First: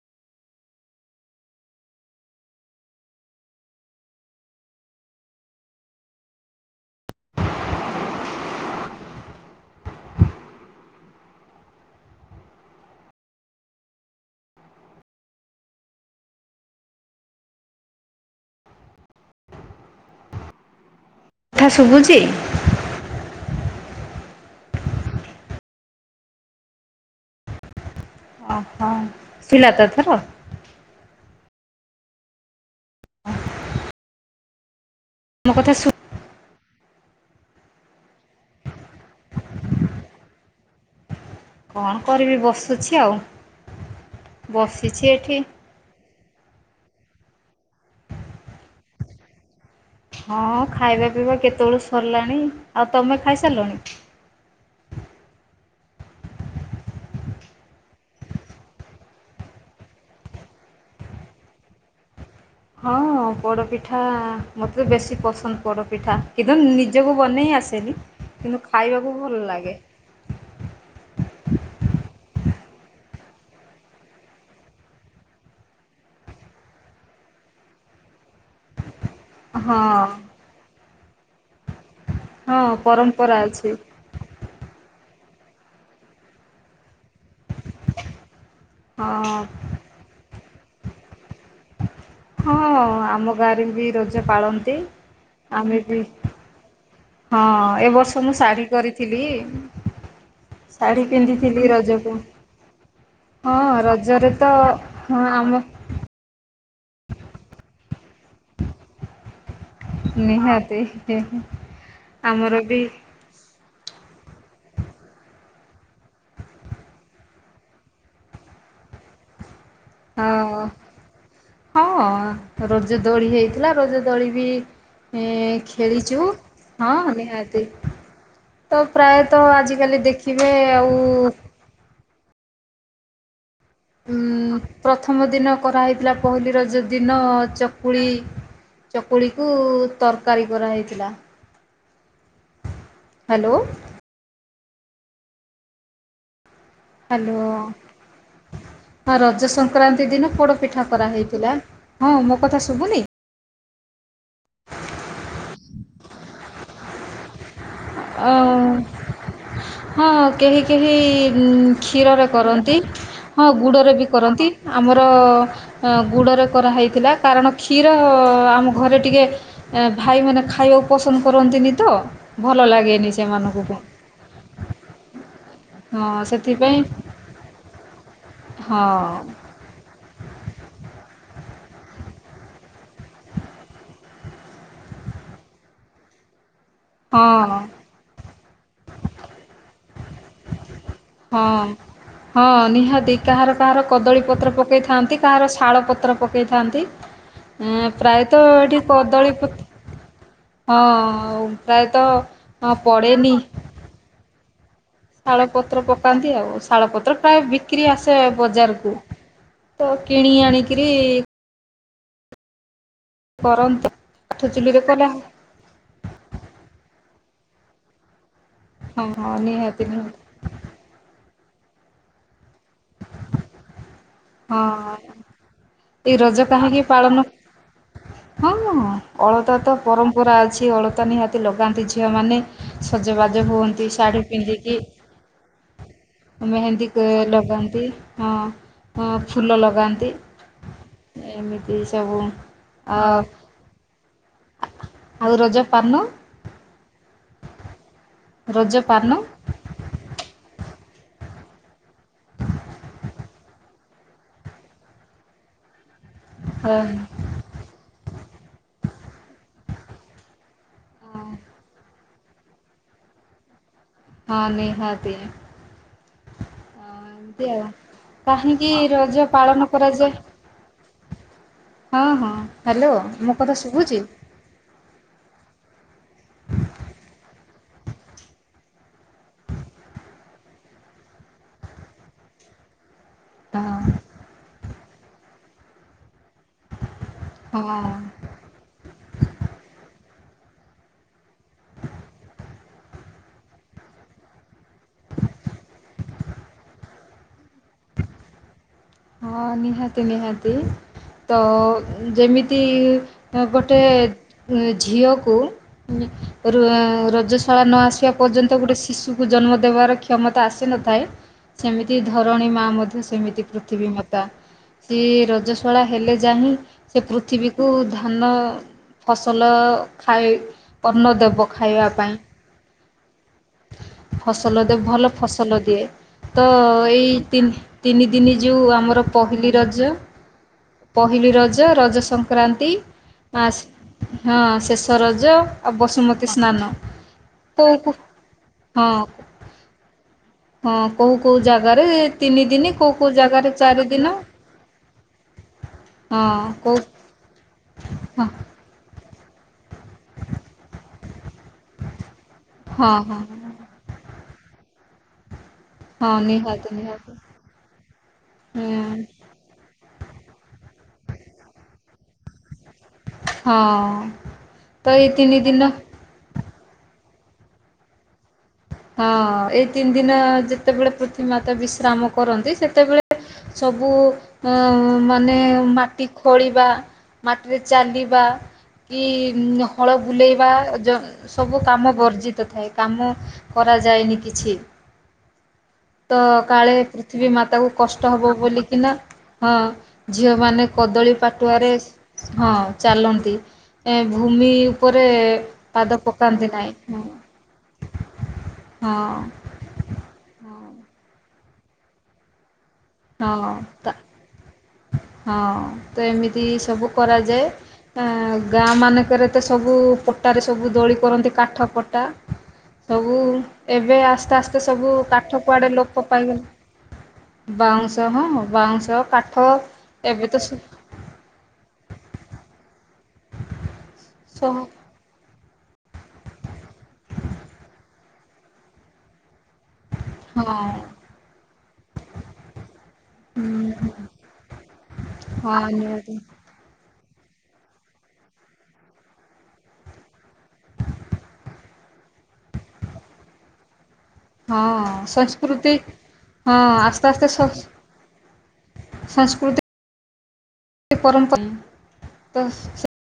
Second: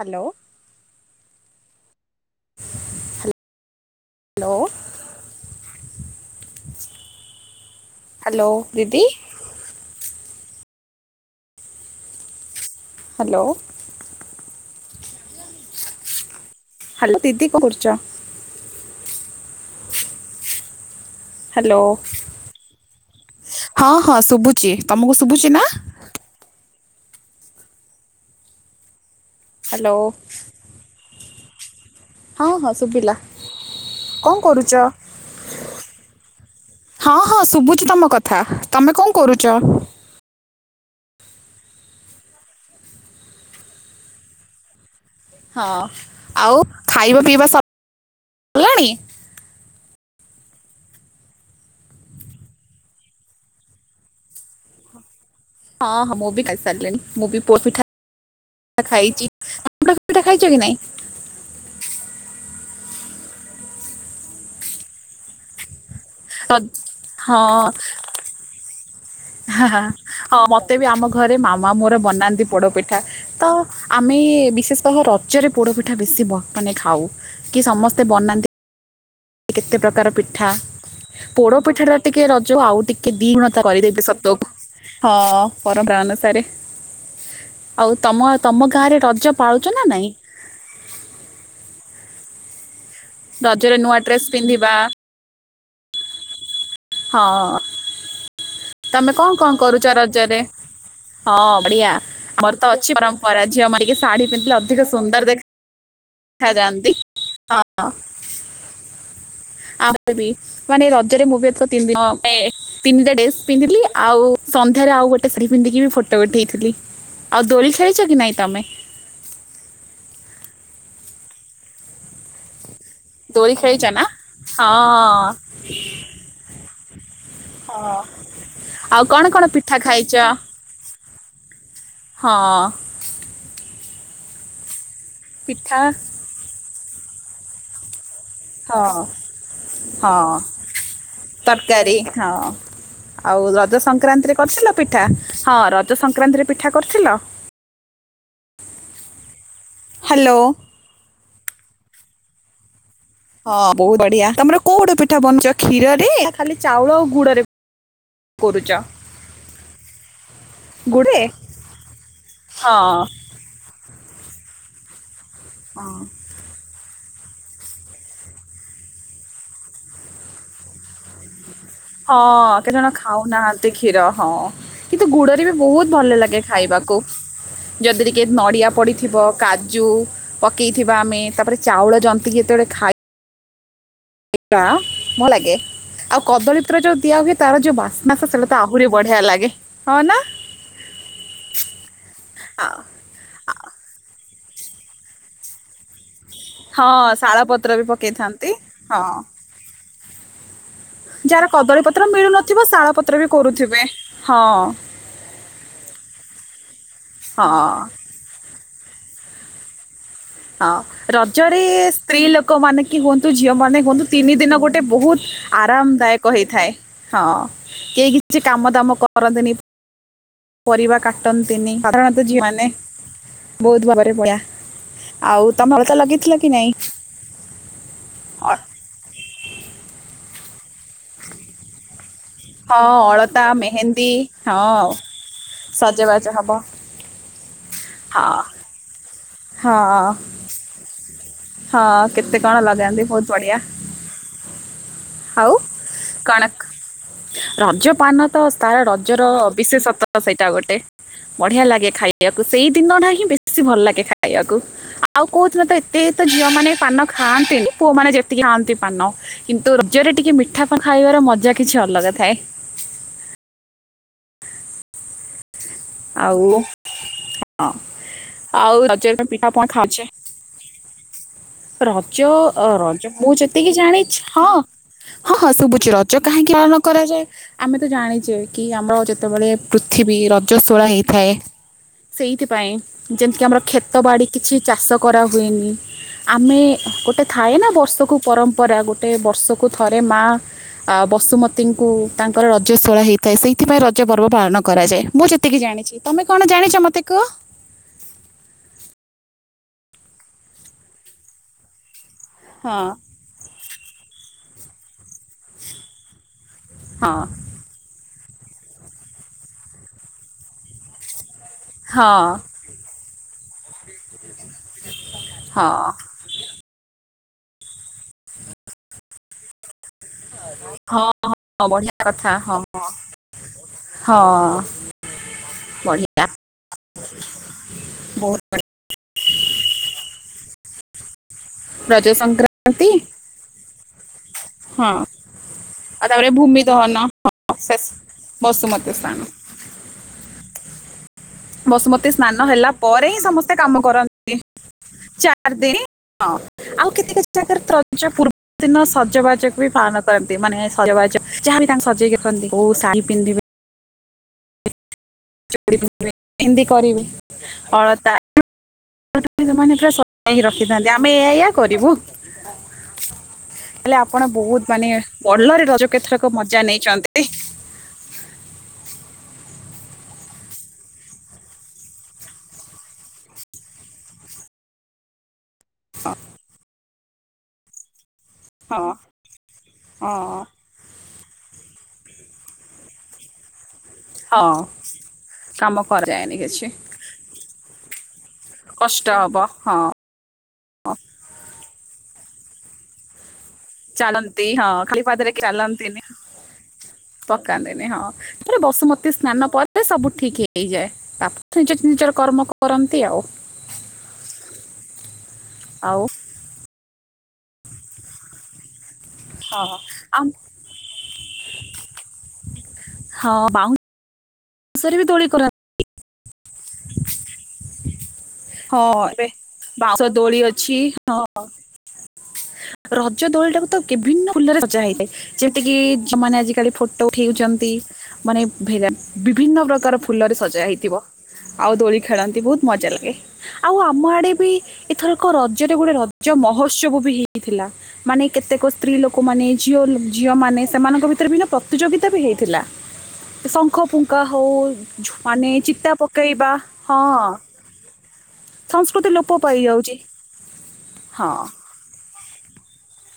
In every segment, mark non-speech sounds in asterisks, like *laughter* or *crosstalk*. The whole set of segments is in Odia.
ହ୍ୟାଲୋ। ହ୍ୟାଲୋ। *inaudible* ହ୍ୟାଲୋ, ଦିଦି। ହ୍ୟାଲୋ ହ୍ୟାଲୋ, ଦିଦି କଣ କରୁଚ? କଥା ହ୍ୟାଲୋ ଶୁଭୁଚି? ହଁ, ହଁ, ଶୁଭୁଛି ତମକୁ ଶୁଭୁଛି ନା? ଓହୋ, ଆସିଲା ତ ହ୍ୟାଲୋ ଏଥର? ହଁ ହଁ ଶୁଭିଲା, କଣ କରୁଚ? ମୋ କଥା ସୁ ହଁ ହଁ ଶୁଭୁଛିି ତମ କଥା ତମେ କଣ କରୁଛ? କଣ କରିବି ବସୁଛି ଆଉ ବସିଛି ଏଠି। ହଁ, ଆଉ ଖାଇବା ପିଇବା ସବୁ ସରିଲାଣି। ହଁ ଖାଇବା ପିଇବା କେତେବେଳୁ ସରିଲାଣି ଆଉ ତମେ ଖାଇସାରିଲଣି। ହଁ, ହଁ, ମୁଁ ବି ଖାଇ ସାରିଲିନି, ମୁଁ ବି ପୋଅ ପିଠା ଖାଇଛି, *unintelligible* ପିଠା ଖାଇଛ କି ନାଇଁ? ହଁ ପୋଡ଼ପିଠା ମୋତେ ତ ବେଶୀ ପସନ୍ଦ ପୋଡ଼ପିଠା। କିନ୍ତୁ ନିଜକୁ ବନେଇ ହଁ ଆସେନି କିନ୍ତୁ ଖାଇବାକୁ ଭଲ ହଁ ଲାଗେ। ହଁ, ମତେ ବି ଆମ ଘରେ ମାମା ମୋର ବନାନ୍ତି ପୋଡପିଠା। ତ ଆମେ ବିଶେଷତଃ ରଜରେ ପୋଡ ପିଠା ବେଶୀ ମାନେ ଖାଉ। କି ସମସ୍ତେ ବନାନ୍ତି କେତେ ହଁ ପ୍ରକାର ପିଠା, ପୋଡ଼ପିଠାଟା ଟିକେ ରଜ ହଁ ଆଉ ଟିକେ ପରମ୍ପରା ଦିଗୁଣ ଅଛି। କରିଦେବେ ସତକୁ ହଁ ପରମ୍ପରା ଅନୁସାରେ ଆଉ ତମ ତମ ଗାଁରେ ରଜ ହଁ ପାଳୁ *unintelligible* ନା ନାଇଁ ହଁ ଆମ ଗାଁରେ ରଜରେ ବି ନୂଆ ରଜ ଡ୍ରେସ ପିନ୍ଧିବା ପାଳନ୍ତି, ଆମେ ବି ହଁ, ଏ ବର୍ଷ ମୁଁ ଶାଢ଼ୀ ତମେ କରିଥିଲି। କଣ କଣ କରୁଛ ରଜରେ? ଶାଢ଼ୀ ହଁ ପିନ୍ଧିଥିଲି ବଢିଆ ରଜକୁ ଆମର ତ ଅଛି ପରମ୍ପରା ହଁ ଝିଅ ମାନେ ଟିକେ ଶାଢୀ ରଜରେ ତ ହଁ ଆମ ଯାଆନ୍ତି ହ ଆ ମାନେ ନିହାତି ରଜରେ ମୁଁ ବି ଏଥର ତିନି ଆମର ବି ତିନିଟା ଡେସ୍ ପିନ୍ଧିଲି ଆଉ ସନ୍ଧ୍ୟାରେ ଆଉ ଗୋଟେ ଶାଢୀ ପିନ୍ଧିକି ବି ଫୋଟୋ ଉଠେଇଥିଲି। ଆଉ ଦୋଳି ଖେଳିଛ କି ନାଇଁ ତମେ। ହଁ, ହଁ,। ରଜ ଦୋଳି ହେଇଥିଲା ଖେଳିଛ ରଜ ନା ଦୋଳି ବି ହଁ ଖେଳିଚୁ। ହଁ ନିହାତି, ହଁ ତ ଆଉ କଣ ପ୍ରାୟତଃ କଣ ପିଠା ଆଜିକାଲି ଖାଇଛ ଦେଖିବେ ଆଉ ହଁ। ପ୍ରଥମ ଦିନ ପିଠା କରାହୋଇଥିଲା ପହିଲି ରଜ ଦିନ ଚକୁଳି, ହଁ ଚକୁଳି କୁ ହଁ ତରକାରୀ କରାହେଇଥିଲା। ତରକାରୀ ହଁ, ଆଉ ହ୍ୟାଲୋ ରଜ ସଂ ସଂକ୍ରାନ୍ତିରେ କରିଥିଲ ପିଠା ହଁ ରଜ ସଂକ୍ରାନ୍ତିରେ ପି ହ୍ୟାଲୋ ହଁ ରଜ ସଂକ୍ରାନ୍ତି ଦିନ ହ୍ୟାଲୋ ପୋଡ ପିଠା କରାହେଇଥିଲା। ହଁ ମୋ କଥା ଶୁଭୁନି? ହଁ ବହୁତ ବଢିଆ, ତମର କୋଉ ପୋଡ ପିଠା ବନିଛ କ୍ଷୀରରେ ନା ଖାଲି ଚାଉଳ ଆଉ ଗୁଡ ରେ? ହଁ ହଁ କେହି କେହି ଗୁଡରେ କ୍ଷୀରରେ କରନ୍ତି। ହଁ ହଁ ଗୁଡ଼ରେ ବି କରନ୍ତି ଆମର ଗୁଡ଼ରେ କରାହୋଇଥିଲା। କାରଣ କ୍ଷୀର ଆମ ଘରେ ଟିକଏ ଭାଇମାନେ ଖାଇବାକୁ ପସନ୍ଦ କରନ୍ତିନି ତ। ହଁ। ଭଲ ହଁ କେତ ଜଣ ଲାଗେନି ଖାଉନାହାନ୍ତି ସେମାନଙ୍କୁ। କ୍ଷୀର ହଁ କିନ୍ତୁ ଗୁଡରେ ବି ବହୁତ ଭଲ ହଁ ଲାଗେ ସେଥିପାଇଁ ଖାଇବାକୁ। ଯଦି ଟିକ ନଡିଆ ହଁ ପଡିଥିବ କାଜୁ। ପକେଇଥିବା ଆମେ ତାପରେ ଚାଉଳ ଜନ୍ତିକି ଯେତେବେଳେ ଖାଇ। ଭଲ ଲାଗେ ଆଉ କଦଳୀ। ଯୋଉ ଦିଆ ହଏ ହଁ ତାର ଯୋଉ ବାସନାସ ସେଇଟା ତ ଆହୁରି ବଢିଆ ଲାଗେ ହଁ ନା। ହଁ ହଁ ଆ- ନିହା କାହାର କାହାର କଦଳୀ ପତ୍ର ପକେଇଥାନ୍ତି କାହାର ଶାଳ ପତ୍ର। ପକାଇଥାନ୍ତି ହଁ ଶାଳ ପତ୍ର ବି ପ୍ରାୟତଃ ପକେଇଥାନ୍ତି ଏଠି ହଁ କଦଳୀ। ଯାହାର ହଁଉ। କଦଳୀ ପତ୍ର ମିଳୁନଥିବ ଶାଳପତ୍ର ବି କରୁଥିବେ ହଁ। ଶାଳ ପତ୍ର ପକାନ୍ତି ଆଉ ଶାଳପତ୍ର ପ୍ରାୟ ହଁ ବିକ୍ରି ଆସେ ବଜାରକୁ। ତ କେ ହଁ ରଜରେ ସ୍ତ୍ରୀ ଲୋକ। ଲୋକ ମାନ କି ହୁଅନ୍ତୁ ଝିଅ ମାନେ କରନ୍ତି ହୁଅନ୍ତୁ ତିନି କାଠ ଦିନ ଗୋଟେ ଚୁଲିରେ କଲେ ବହୁତ। ଆରାମଦାୟକ ହେଇଥାଏ ହଁ କେହି କିଛି କାମ ଦାମ ହଁ ହଁ କରନ୍ତିନି। ନିହାତି ନିହାତି ପରିବା କାଟନ୍ତିନି ସାଧାରଣତ ଝିଅ ମାନେ ବହୁତ ଭାବରେ ପଳା। ହଁ ଏଇ ରଜ କି ନାଇଁ କାହିଁକି ପାଳନ। ହଁ ଅ- ହଁ ଅଳତା ତ ପରମ୍ପରା ଅଛି ଅଳତା ନିହାତି ଲଗାନ୍ତି। ଝିଅ ମାନେ ହଁ ଅଳତା ସଜବାଜ ହୁଅନ୍ତି ମେହେନ୍ଦୀ ଶାଢୀ ପିନ୍ଧିକି ହଁ ସଜବାଜ ହବ ମେହେନ୍ଦୀ ଲଗାନ୍ତି ହଁ ହ ଫୁଲ ହଁ ଲଗାନ୍ତି। ଏମିତି ହଁ ସବୁ କେତେ କହଣ ଲାଗଗ ଆ କନ୍ତି ବହୁତ ବଢିଆ। ଆଉ ରଜ ପାନ କଣକ ରଜ ପାନ। ତ ତାର ରଜ ପାନ ରଜର ବିଶେଷତ ସେଇଟା ଗୋଟେ ବଢ଼ିଆ ଲାଗେ ଖାଇବାକୁ ସେଇ ଦିନଟା ହିଁ ବେଶୀ ଭଲ ଲାଗେ ଖାଇବାକୁ। ଆଉ କହୁଥିଲ ତ ଏତେ ତ ଝିଅ ମାନ ପାନ ଖାଆନ୍ତିନି ପୁଅ ମାନେ ଯେତିକି ଖାଆନ୍ତି ପାନ କିନ୍ତୁ ରୁଜରେ ଟିକେ ମିଠା। ପିଠାପା ଖାଇବାର ମଜା ହଁ କିଛି ଅଲଗା ଥାଏ। ହଁ ନେହା ଏମିତି ଆଉ କାହିଁକି ଆଉ ରଜ ପିଠା ପାଳନ ପଣା ଖାଉଛେ। କରାଯାଏ ହଁ ରଜ ହଁ ହ୍ୟାଲୋ ରଜ ମୋ ମୁଁ କଥା ଯେତିକି ଶୁଭୁଛି? ଜାଣିଛି ହଁ। ହଁ ହଁ ଶୁଭୁଛି ରଜ କାହିଁକି ପାଳନ କରାଯାଏ। ଆମେ ତ ଜାଣିଛେ କି ଆମର ଯେତେବେଳେ ପୃଥିବୀ ରଜସ୍ୱୋଳା ହେଇଥାଏ। ସେଇଥିପାଇଁ। ଯେମିତି ଆମର କ୍େତ ବାଡ଼ି କିଛି ଚାଷ କରାହୁଏନି ଆମେ ଗୋଟେ ଥାଏ ହଁ ନା ହଁ। ବର୍ଷକୁ ପରମ୍ପରା ଗୋଟେ ବର୍ଷକୁ ଥରେ ମା ବସୁମତୀ। ଙ୍କୁ ତାଙ୍କର ର ରଜଶଳା ହେଇଥାଏ ସେଇଥିପାଇଁ ରଜ ପର୍ବ ପାଳନ କରାଯାଏ ମୁଁ ଯେତିକି ଜାଣିଛି ତମେ କଣ ଜାଣିଛ ମତେକୁ ହଁ ନିହାତି ନିହାତି ତ ଯେମିତି ହଁ ଗୋଟେ ଝିଅକୁ ହଁ ରଜ ଶଳା ନ ଆସିବା ପର୍ଯ୍ୟନ୍ତ ଗୋଟେ ଶିଶୁକୁ ଜନ୍ମ ଦେବାର କ୍ଷମତା ଆସିନଥାଏ। ସେମିତି ହଁ ଧରଣୀ ମା ମଧ୍ୟ ସେମିତି ପୃଥିବୀ ମାତା ସିଏ ହଁ ରଜଶାଳା ହେଲେ ଯା ହିଁ ସେ ପୃଥିବୀକୁ ଧାନ ଫସଲ। ଖାଇ ଅର୍ଣ୍ଣ ହଁ ଦେବ ହଁ ଖାଇବା ବଢିଆ ପାଇଁ। କଥା ହଁ *inaudible* ଫସଲ ଦେ ଭଲ ଫସଲ ଦିଏ ବଢିଆ ତ ଏଇ ତିନି ଦିନ ବହୁତ ବଢିଆ। ଯୋଉ ଆମର ପହି ର ପହି ର ରଜ ସଂକ୍ରାନ୍ତି। ମା ହଁ ହଁ ଶେଷ ରଜ ଆଉ ବସୁମତୀ ତାପରେ ଭୂମି ସ୍ନାନ। ଦହନ ହଁ ତ ଶେଷ ବସୁମତୀ ହଁ। ସ୍ନାନ ହଁ କୋଉ କୋଉ ଜାଗାରେ ବସୁମତୀ ତିନି ସ୍ନାନ ଦିନ ହେଲା କୋଉ ପରେ କୋଉ ହିଁ ଜାଗାରେ ସମସ୍ତେ କାମ ଚାରି ଦିନ କରାନ୍ତି। ଚାର ଦିନ ହଁ ଆଉ କେତେ କେ ହଁ ପୂର୍ବ *inaudible* ଦିନ ସଜବାଜକୁ ବି ପାଳନ କରନ୍ତି ମାନେ ସଜବାଜ ଯାହାବ ତାଙ୍କୁ ସଜେଇକିଖନ୍ତିୋଉ ହଁ ଶାଲ ହଁ ପିନ୍ଧିବେ ଚ ପନ୍ଧ ହଁ ହିନ୍ଦୀ ନିହାତି କରିବି ନିହାତି ହୁଁ *inaudible* ମାନେ ପୁରା ସଜେଇକି ରଖିଥାନ୍ତି ଆମେ ଏଇ ଏଇଆ କରିବୁ *inaudible* ହଁ ହେଲେ ଆପଣ ବହୁତ ମାନେ ତ ଏଇ ତିନି ଭଲରେ ଦିନ ରଜ କେତ୍ରକ ମଜା ନେଇଛନ୍ତି। ହଁ ଏଇ ତିନି ଦିନ ଯେତେବେଳେ ପୃଥିବୀ ମାତା ବିଶ୍ରାମ କରନ୍ତି ସେତେବେଳେ ସବୁ ମାନେ ମାଟି ଖୋଳିବା ମାଟିରେ ଚାଲିବା ହଁ କି ହଳ ହଁ ବୁଲେଇବା ସବୁ କାମ ବର୍ଜିତ ଥାଏ କାମ କରାଯାଏନି କିଛି, ହଁ କାମ ତ କରାଯାଏନି କିଛି କାଳେ ପୃଥିବୀ ମାତା କ କଷ୍ଟ ହବ ବୋଲିକି ନା କଷ୍ଟ ହବ ହଁ ଝିଅମାନେ କଦଳୀ ପାଟୁଆରେ ହଁ ଚାଲନ୍ତି। ଏ ଚାଲନ୍ତି ଭୂମି ହଁ ଖାଲି ଉପରେ ପାଦ ପକାନ୍ତି ନାହିଁ। ପକାନ୍ତିେନି ହଁ ରେ ହଁ ବସୁମତୀ ହଁ ସ୍ନାନ ପରେ ସବୁ ଠିକ୍ ହେଇଯାଏ ବାପ ନି ନିଜର କର୍ମ କରନ୍ତି ଆଉ ହଁ ତା ହଁ ଆଉ ତ ଏମିତି ସବୁ କରାଯାଏ, ଆଁ ଗାଁ ମାନଙ୍କରେ ତ ହଁ ସବୁ ଆମ୍- ପଟାରେ ସବୁ ଦୋଳି କରନ୍ତି କାଠ ପଟା। ସବୁ ହଁ ଏବେ ଆସ୍ତେ ଆସ୍ତେ ସବୁ ବାଉଁଶରେ ବି ଦୋଳି କାଠ କରନ୍ତି କୁଆଡେ ଲୋପ ପାଇଗଲେ *inaudible* ବାଉଁଶହ ହଁ ଏବେ ବାଉଁଶ ଦୋଳି ଅଛି। ହଁ ରଜ ଦୋଳି ଟାକୁ ତ ବିଭିନ୍ନ ସହ ଫୁଲରେ ସଜା ହେଇଥାଏ। ଯେମତି କିି ମାନେ ଆଜିକାଲି ଫଟୋ ଉଠେଇଉଛନ୍ତି ମାନେ ଭେରା ବିଭିନ୍ନ ପ୍ର କାର ଫୁଲରେ ହଁ। ସଜା ହେଇଥିବ, ଆଉ ଦୋଳି ଖେଳନ୍ତି ବହୁତ ମଜା ଲାଗେ। ଆଉ ଆମ ଆଡେ ବି ଏଥର ଏକ ହଁ ରଜରେ ଗୋଟେ ନିହାତି ରଜ ମହୋତ୍ସବ ବି ହେଇ ଥିଲା ମାନେ କେତେକ ସ୍ତ୍ରୀ ଲୋକ ମାନେ ଝିଅ ଝିଅ ମାନେ ସେମାନଙ୍କ ଭିତରେ ବି ନା ପ୍ରତିଯୋଗିତା ବି ହେଇଥିଲା ଶଙ୍ଖ ପୁଖ କା ହଉ ହଁ ମାନେ ସଂସ୍କୃତି ଚିତା ପକେଇବା ହଁ। ଆସ୍ତେ ଆସ୍ତେ ସଂସ୍କୃତି ଲୋପ ପାଇଯାଉଛି, ହଁ। ପରମ୍ପରା ତ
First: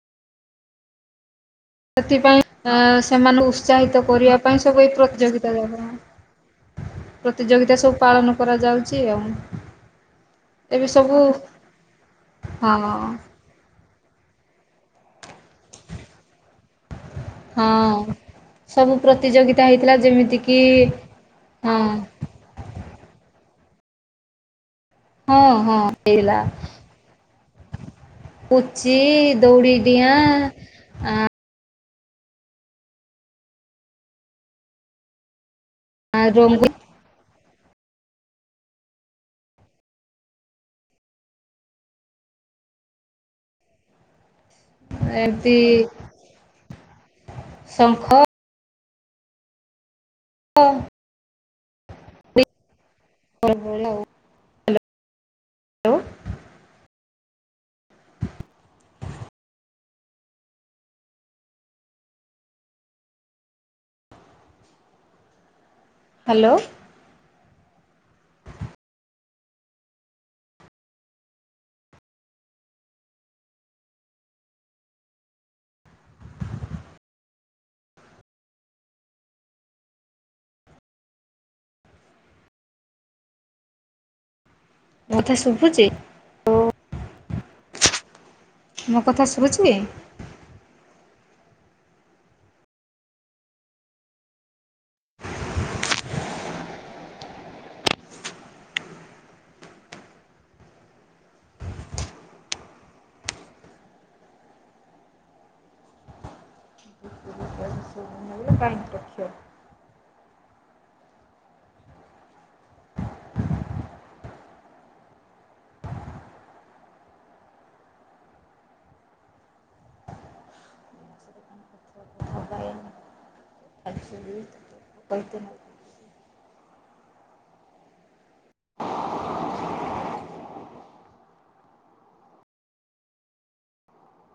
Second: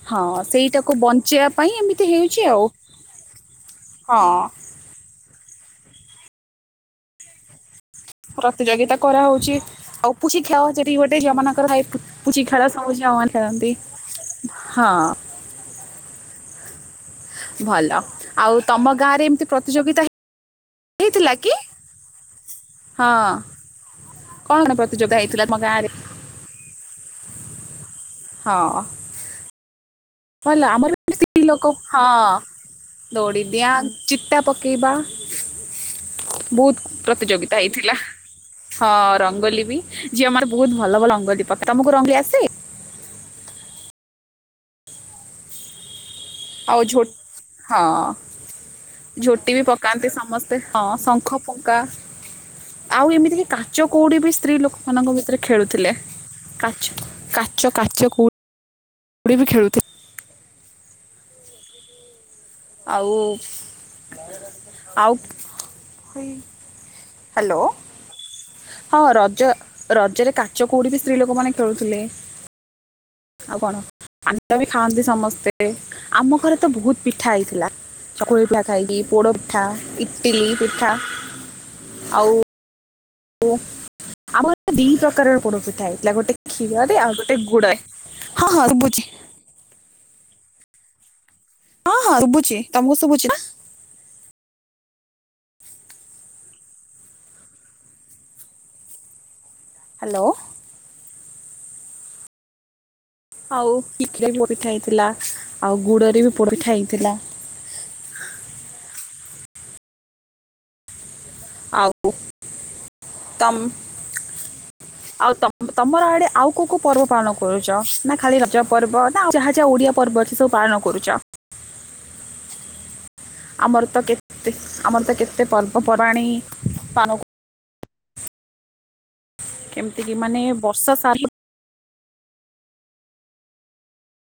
ହଁ ସେଇଟାକୁ ବଞ୍ଚେଇିବା ସେଥିପାଇଁ ସେମାନଙ୍କୁ ଉତ୍ସାହିତ ହଁ କରିବା ପାଇଁ ସବୁ ଏ ପ୍ରତିଯୋଗିତା ଯ ପ୍ରତିଯୋଗିତା ସବୁ ପାଳନ ପ୍ରତିଯୋଗିତା କରାଯାଉଛି ଆଉ କରାହଉଛି ଆଉ ପୁଚି ଖେଳ ଏବେ ସେଠି ସବୁ ଗୋଟେ ଝିଅମାନଙ୍କର ଥାଏ ପୁଚି ଖେଳ ହଁ ସବୁ ଝିଅ ମାନେ ଖେଳନ୍ତି ହଁ। ହଁ ଭଲ ଆଉ ତମ ସବୁ ଗାଁରେ ଏମିତି ପ୍ରତିଯୋଗିତା ହେଇଥିଲା ଯେମିତି କିି? ହେଇଥିଲା କି ଉଁ। ହଁ କଣ କଣ ପ୍ରତିଯୋଗିତା ହଁ ହେଇଥିଲା ତମ ହଁ ଗାଁ ରେ? ହଁ ପୁଚି ଦୌଡି ଡିଆଁ। ଭଲ ଆମର ଆ ଲୋକ ହଁ ଦୌଡିଦିଆ ଚିତା ପକେଇବା। ରଙ୍ଗୁ ବହୁତ ପ୍ରତିଯୋଗିତା ହେଇଥିଲା। ହଁ ରଙ୍ଗୋଲୀ ବି ଝିଅ ମାନେ ବହୁତ ଭଲ ଭଲ ରଙ୍ଗଲୀ ପକା ତମକୁ ରଙ୍ଗୋଲୀ ଆସେ? ଏମତି ଆଉ ଝୋ ହଁ ଝୋଟି ବି ପକାନ୍ତି ସମସ୍ତେ, ହଁ ଶଙ୍ଖ ଫୁଙ୍କା। ଆଉ ଏମିତି କି କାଚ ହ୍ୟାଲୋ କୋଉଡି ବି ସ୍ତ୍ରୀ ଲୋକ ମାନଙ୍କ ଭିତରେ ଖେଳୁଥିଲେ କାଚ, କାଚ କାଚ କୋ କଉଡି ବି ଖେଳୁଥିଲେ। ଆଉ ଆଉ ହ୍ୟାଲୋ! ହଁ, ରଜ ରଜରେ କାଚ କଉଡି ବି ସ୍ତ୍ରୀ ଲୋକମାନେ ଖେଳୁଥିଲେ। ଆଉ କଣ ପାନ ବି ଖାଆନ୍ତି ସମସ୍ତେ, ଆମ ଘରେ ତ ବହୁତ ପିଠା ହେଇଥିଲା। ଚକୁଳି ପିଠା ଖାଇଲି, ପୋଡ ପିଠା, ଇଟିଲି ପିଠା ଆଉ ଓ ଆମର ତ ଦି ମୋ କଥା ପ୍ରକାରର ପୋଡ଼ ଶୁଭୁଛି ପିଠା ହେଇଥିଲା ଗୋଟେ କ୍ଷୀରରେ ଆଉ ଗୋଟେ ଗୁଡରେ। ମୋ କଥା ଶୁଭୁଛି? ହଁ, ହଁ ଶୁଭୁଛି, ତମକୁ ଶୁଭୁଛି ନା? ହ୍ୟାଲୋ। ଆଉ *unintelligible* ବି ଗୋଟେ ପିଠା ହେଇଥିଲା ଆଉ ଗୁଡରେ ବି ପୋଡ଼ପିଠା ହେଇଥିଲା। *inaudible* ଆଉ ତମ୍ ଆଉ ତମ ତମର ଆଡେ ଆଉ କୋଉ କୋଉ ପର୍ବ ପାଳନ କରୁଛ? ନା ଖାଲି ରଜ ପର୍ବ ନା ଯାହା ଯାହା ଓଡିଆ ପର୍ବ ଅଛି ସବୁ ପାଳନ କରୁଛ। ଆମର ତ କେତେ ଆମର ତ କେତେ ପର୍ବପବାଣୀ ପାଳ ଏମିତି କି ମାନେ ବର୍ଷ ସା